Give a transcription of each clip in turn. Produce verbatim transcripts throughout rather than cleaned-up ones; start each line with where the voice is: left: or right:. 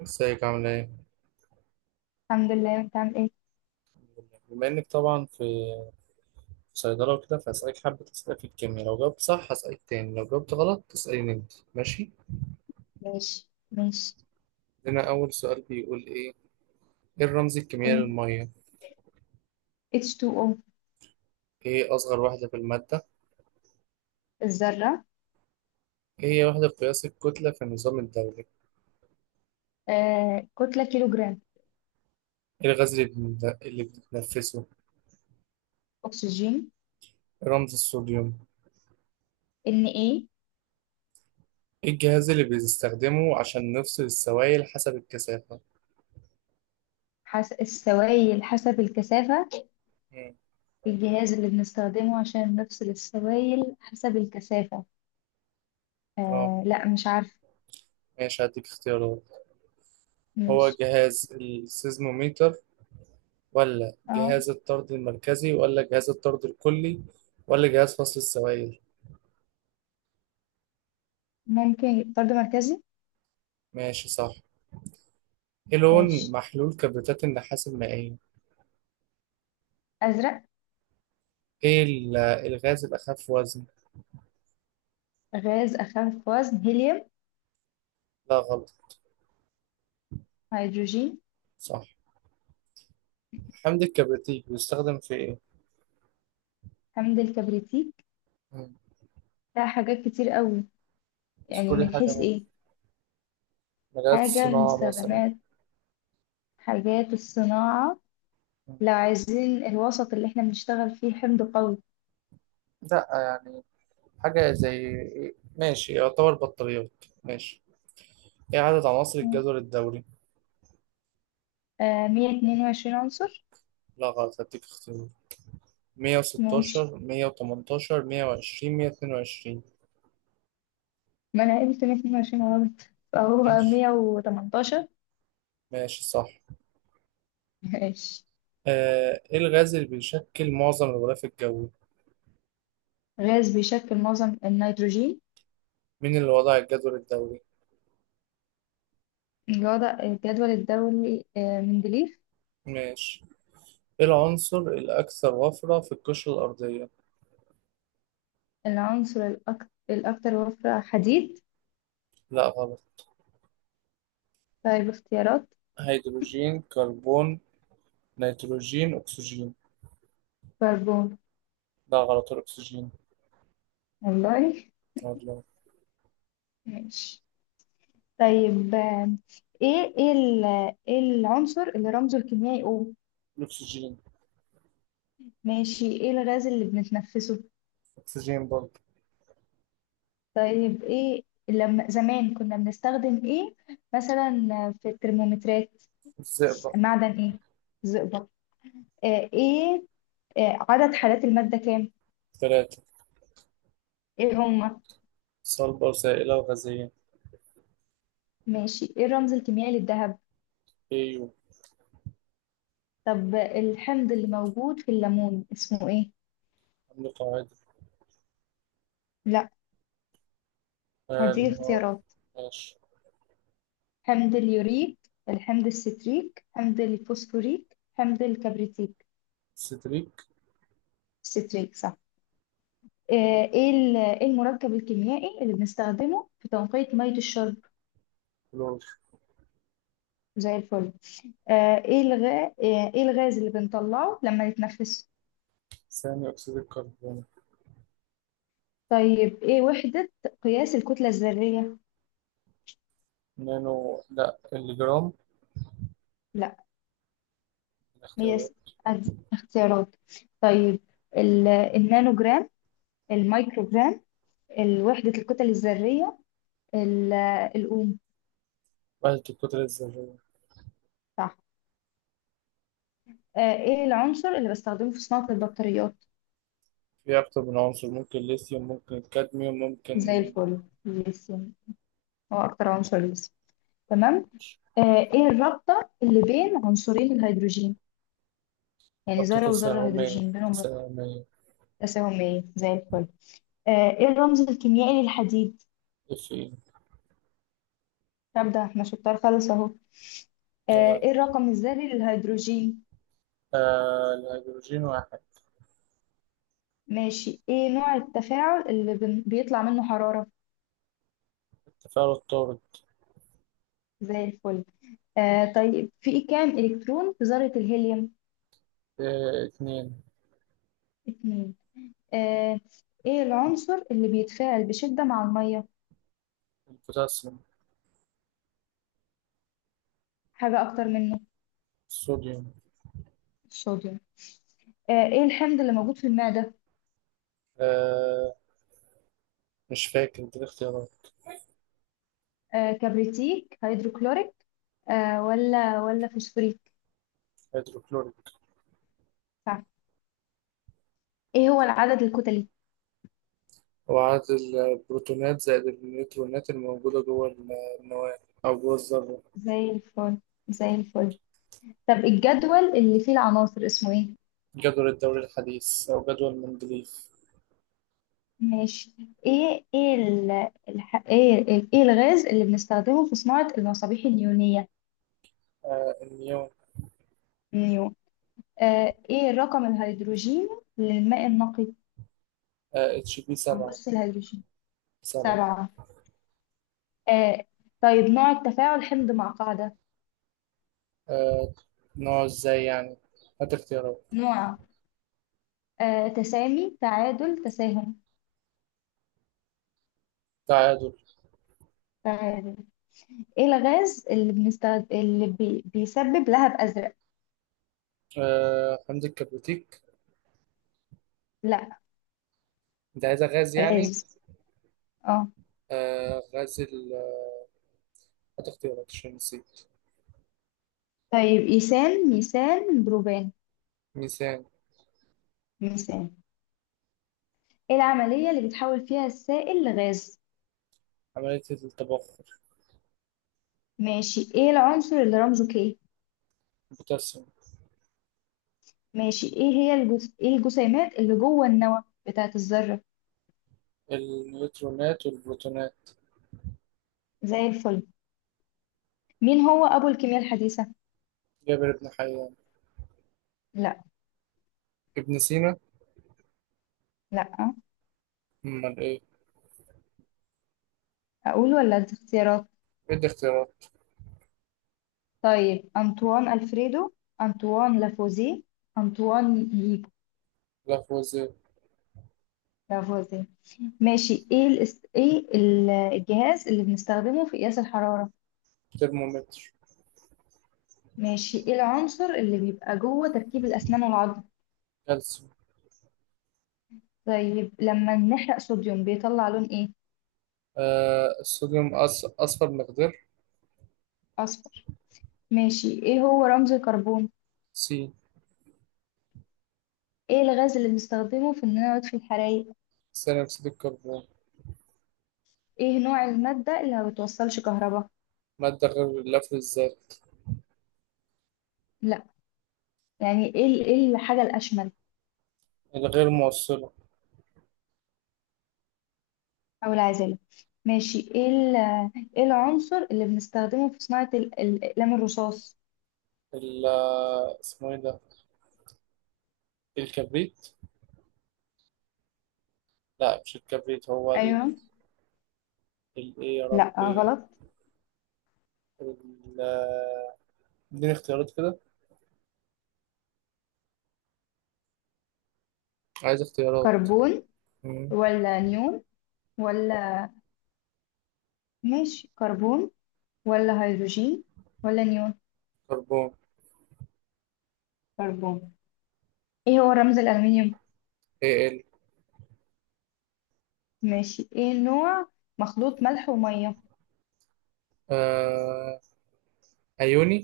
right: ازيك عامل ايه؟
left: الحمد لله، انت عامل ايه؟
right: بما انك طبعا في في صيدلة وكده، فهسألك حبة أسئلة في الكيمياء، لو جاوبت صح هسألك تاني، لو جاوبت غلط تسأليني انت. ماشي؟
left: ماشي ماشي
right: هنا أول سؤال بيقول ايه؟ ايه الرمز الكيميائي
left: ان
right: للمية؟
left: اتش تو أو.
right: ايه أصغر وحدة في المادة؟
left: الذرة.
right: ايه هي وحدة قياس الكتلة في النظام الدولي؟
left: آه كتلة كيلوغرام.
right: ايه الغاز اللي بن- اللي بنتنفسه؟
left: أكسجين.
right: ايه رمز الصوديوم؟
left: ان ايه؟
right: ايه الجهاز اللي بنستخدمه عشان نفصل السوائل حسب الكثافة؟
left: حس... السوائل حسب الكثافة.
right: مم.
left: الجهاز اللي بنستخدمه عشان نفصل السوائل حسب الكثافة.
right: اه،
left: آه، لا، مش عارفة.
right: ماشي هديك اختيارات. هو
left: ماشي.
right: جهاز السيزموميتر، ولا
left: اه.
right: جهاز الطرد المركزي، ولا جهاز الطرد الكلي، ولا جهاز فصل السوائل؟
left: ممكن طرد مركزي.
right: ماشي، صح. ايه لون
left: ماشي.
right: محلول كبريتات النحاس المائية؟
left: أزرق.
right: ايه ال- الغاز الأخف وزن؟
left: غاز أخف وزن هيليوم.
right: لا، غلط.
left: هيدروجين.
right: صح. حمض الكبريتيك بيستخدم في ايه؟
left: حمض الكبريتيك.
right: مم.
left: لا، حاجات كتير قوي. يعني
right: اذكري
left: من
right: حاجة
left: حيث
right: من
left: ايه؟
right: مجالات
left: حاجة من
right: الصناعة مثلا.
left: استخدامات حاجات الصناعة.
right: مم.
left: لو عايزين الوسط اللي احنا بنشتغل فيه حمض قوي.
right: لا، يعني حاجة زي إيه؟ ماشي، يعتبر بطاريات. ماشي. ايه عدد عناصر
left: مم.
right: الجدول الدوري؟
left: آه مية اتنين وعشرين عنصر.
right: لا، غلط. هديك اختيار:
left: ماشي،
right: مية وستاشر، مئة وثمانية عشر، مية وعشرين، مية واتنين وعشرين.
left: ما أنا قلت مية اتنين وعشرين غلط. فهو
right: ماشي.
left: مية وتمنتاشر.
right: ماشي، صح.
left: ماشي.
right: آه، ايه الغاز اللي بيشكل معظم الغلاف الجوي؟
left: غاز بيشكل معظم النيتروجين.
right: مين اللي وضع الجدول الدوري؟
left: الوضع الجدول الدوري، آه، مندليف.
right: ماشي. ايه العنصر الاكثر وفرة في القشرة الارضية؟
left: العنصر الأك- الأكثر وفرة حديد.
right: لا، غلط.
left: طيب، اختيارات.
right: هيدروجين، كربون، نيتروجين، اكسجين.
left: كربون.
right: لا، غلط، الاكسجين.
left: والله.
right: والله.
left: ماشي. طيب، آه، ايه ايه ال- إيه العنصر اللي رمزه الكيميائي O؟
right: الاكسجين.
left: ماشي، ايه الغاز اللي بنتنفسه؟
right: اكسجين برضه.
left: طيب، ايه لما زمان كنا بنستخدم ايه مثلا في الترمومترات؟
right: الزئبق.
left: معدن ايه؟ زئبق. آه ايه آه عدد حالات المادة كام؟
right: ثلاثة.
left: ايه هما؟
right: صلبة وسائلة وغازية.
left: ماشي، ايه الرمز الكيميائي للذهب؟
right: ايوه.
left: طب الحمض اللي موجود في الليمون اسمه ايه؟
right: عندي قاعدة.
left: لا.
right: آه،
left: هدي
right: اللي هو.
left: اختيارات.
right: ماشي.
left: حمض اليوريك، الحمض الستريك، حمض الفوسفوريك، حمض الكبريتيك.
right: سيتريك.
left: ستريك، صح. آه، ايه ال- إيه المركب الكيميائي اللي بنستخدمه في تنقية مية الشرب؟
right: كلور.
left: زي الفل. آه، ايه الغاز ايه الغاز اللي بنطلعه لما نتنفسه؟
right: ثاني أكسيد الكربون.
left: طيب، ايه وحدة قياس الكتلة الذرية؟
right: نانو، لا الجرام.
left: لا. مقياس،
right: الاختيارات.
left: أدي اختيارات. طيب، ال- النانو جرام، المايكرو جرام، وحدة الكتل الذرية، ال- الأوم.
right: وحدة الكتلة الذرية.
left: صح. آه، ايه العنصر اللي بستخدمه في صناعة البطاريات؟
right: في أكتر من عنصر، ممكن ليثيوم، ممكن الكادميوم،
left: زي
right: ممكن.
left: الفل، ليثيوم. هو أكتر عنصر ليثيوم. تمام. آه، ايه الرابطة اللي بين عنصرين الهيدروجين؟ يعني
right: ربطة
left: ذرة وذرة
right: تساهمية
left: هيدروجين بينهم رابطة؟
right: تساهمية.
left: تساهم، ايه، زي الفل. آه، ايه الرمز الكيميائي للحديد؟
right: اف اي.
left: طب ده احنا شطار خالص اهو.
right: عيب
left: آه، ايه
right: عليك.
left: الرقم الذري للهيدروجين؟
right: آه الهيدروجين واحد.
left: ماشي، ايه نوع التفاعل اللي بن- بيطلع منه حرارة؟
right: التفاعل الطارد.
left: زي الفل. آه، طيب، في كام الكترون في ذرة الهيليوم؟
right: آه اتنين.
left: اتنين. آه، ايه العنصر اللي بيتفاعل بشدة مع المية؟
right: البوتاسيوم.
left: حاجة اكتر منه.
right: الصوديوم.
left: الصوديوم. آه، ايه الحمض اللي موجود في المعدة؟
right: آه مش فاكر، دي الاختيارات.
left: آه كبريتيك، هيدروكلوريك، آه ولا ولا فوسفوريك.
right: هيدروكلوريك.
left: صح. ايه هو العدد الكتلي؟
right: هو عدد البروتونات زائد النيوترونات الموجودة جوه النواة، أو جوه الذرة.
left: زي الفل، زي الفل. طب الجدول اللي فيه العناصر اسمه ايه؟
right: جدول الدوري الحديث، أو جدول مندليف.
left: ماشي. ايه ايه ال... الح... ايه ال- ايه الغاز اللي بنستخدمه في صناعة المصابيح النيونية؟
right: آه النيون.
left: نيو. آه ايه الرقم الهيدروجيني للماء النقي؟
right: آه اتش بي
left: او
right: سبعة
left: بص الهيدروجين.
right: سبعة.
left: سبعة. آه طيب، نوع التفاعل حمض مع قاعدة؟
right: آه نوع ازاي يعني؟ هات اختيارات.
left: نوع، آه تسامي، تعادل، تساهم.
right: تعادل.
left: تعادل. ايه الغاز اللي بنستخد... اللي بي... بيسبب لهب ازرق؟
right: آه حمض الكبريتيك.
left: لا.
right: انت عايزها غاز
left: غاز.
right: يعني.
left: اه.
right: آه غاز ال هات اختيارات عشان نسيت.
left: طيب، ايثان، ميثان، بروبان.
right: ميثان.
left: ميثان. ايه العملية اللي بتحول فيها السائل لغاز؟
right: عملية التبخر.
left: ماشي، ايه العنصر اللي رمزه كي؟
right: البوتاسيوم.
left: ماشي، ايه هي الجز... ايه الجسيمات اللي جوه النواة بتاعة الذرة؟
right: النيوترونات والبروتونات.
left: زي الفل. مين هو ابو الكيمياء الحديثة؟
right: جابر بن حيان.
left: لا.
right: ابن سينا.
left: لا، آه.
right: امال ايه؟
left: اقول ولا أدي اختيارات؟
right: ادي اختيارات.
left: طيب، انطوان الفريدو، انطوان لافوزيه، انطوان ييجو.
right: لافوازير.
left: لافوزيه. ماشي، ايه الاس... ايه ال- الجهاز اللي بنستخدمه في قياس الحرارة؟
right: ترمومتر.
left: ماشي، ايه العنصر اللي بيبقى جوه تركيب الأسنان والعظم؟
right: كالسيوم.
left: طيب، لما نحرق صوديوم بيطلع لون ايه؟
right: آه الصوديوم، أص- اصفر مقدار.
left: أصفر. ماشي، ايه هو رمز الكربون؟
right: سي.
left: ايه الغاز اللي بنستخدمه في اننا نطفي الحرايق؟
right: ثاني اكسيد الكربون.
left: ايه نوع المادة اللي ما بتوصلش كهرباء؟
right: مادة غير اللفظ الذري.
left: لا. يعني ايه ال- ايه الحاجة الأشمل؟
right: الغير موصلة.
left: أو العازلة. ماشي. ايه ال... ايه العنصر اللي بنستخدمه في صناعة ال- الأقلام الرصاص؟
right: ال- اسمه ايه ده؟ الكبريت. لا، مش الكبريت، هو ال
left: ايوه.
right: ال- ايه يا
left: لا
right: ربي.
left: غلط.
right: ال- اديني اختيارات كده. عايز اختيارات.
left: كربون
right: مم.
left: ولا نيون ولا، ماشي، كربون ولا هيدروجين ولا نيون.
right: كربون.
left: كربون. ايه هو رمز الألمنيوم؟
right: اي ال.
left: ماشي، ايه نوع مخلوط ملح ومية؟
right: آه... ايوني.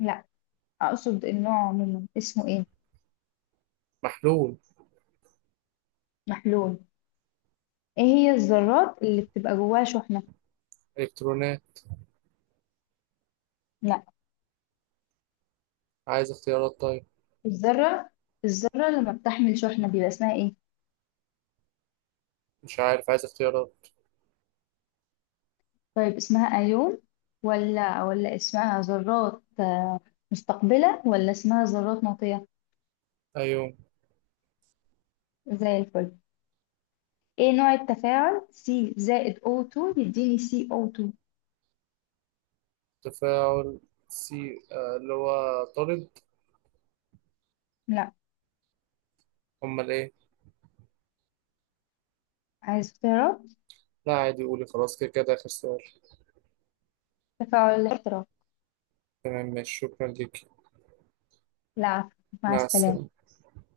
left: لا. اقصد النوع عموما اسمه ايه؟
right: محلول.
left: محلول. ايه هي الذرات اللي بتبقى جواها شحنة؟
right: الكترونات.
left: لا.
right: عايز اختيارات طيب.
left: الذرة الذرة اللي ما بتحمل شحنة بيبقى اسمها ايه؟
right: مش عارف، عايز اختيارات.
left: طيب، اسمها ايون، ولا ولا اسمها ذرات آه، مستقبلة، ولا اسمها ذرات ناطية؟
right: ايون.
left: زي الفل. ايه نوع التفاعل سي زائد أو تو يديني سي أو اتنين؟
right: تفاعل سي آه... اللي هو طارد.
left: لا.
right: امال ايه؟
left: عايز اختيارات.
right: لا، عادي قولي خلاص، كده كده اخر سؤال.
left: تفاعل الاحتراق.
right: تمام، ماشي، شكرا ليك.
left: لا، عفوا. مع
right: مع
left: السلامة.
right: السلامة.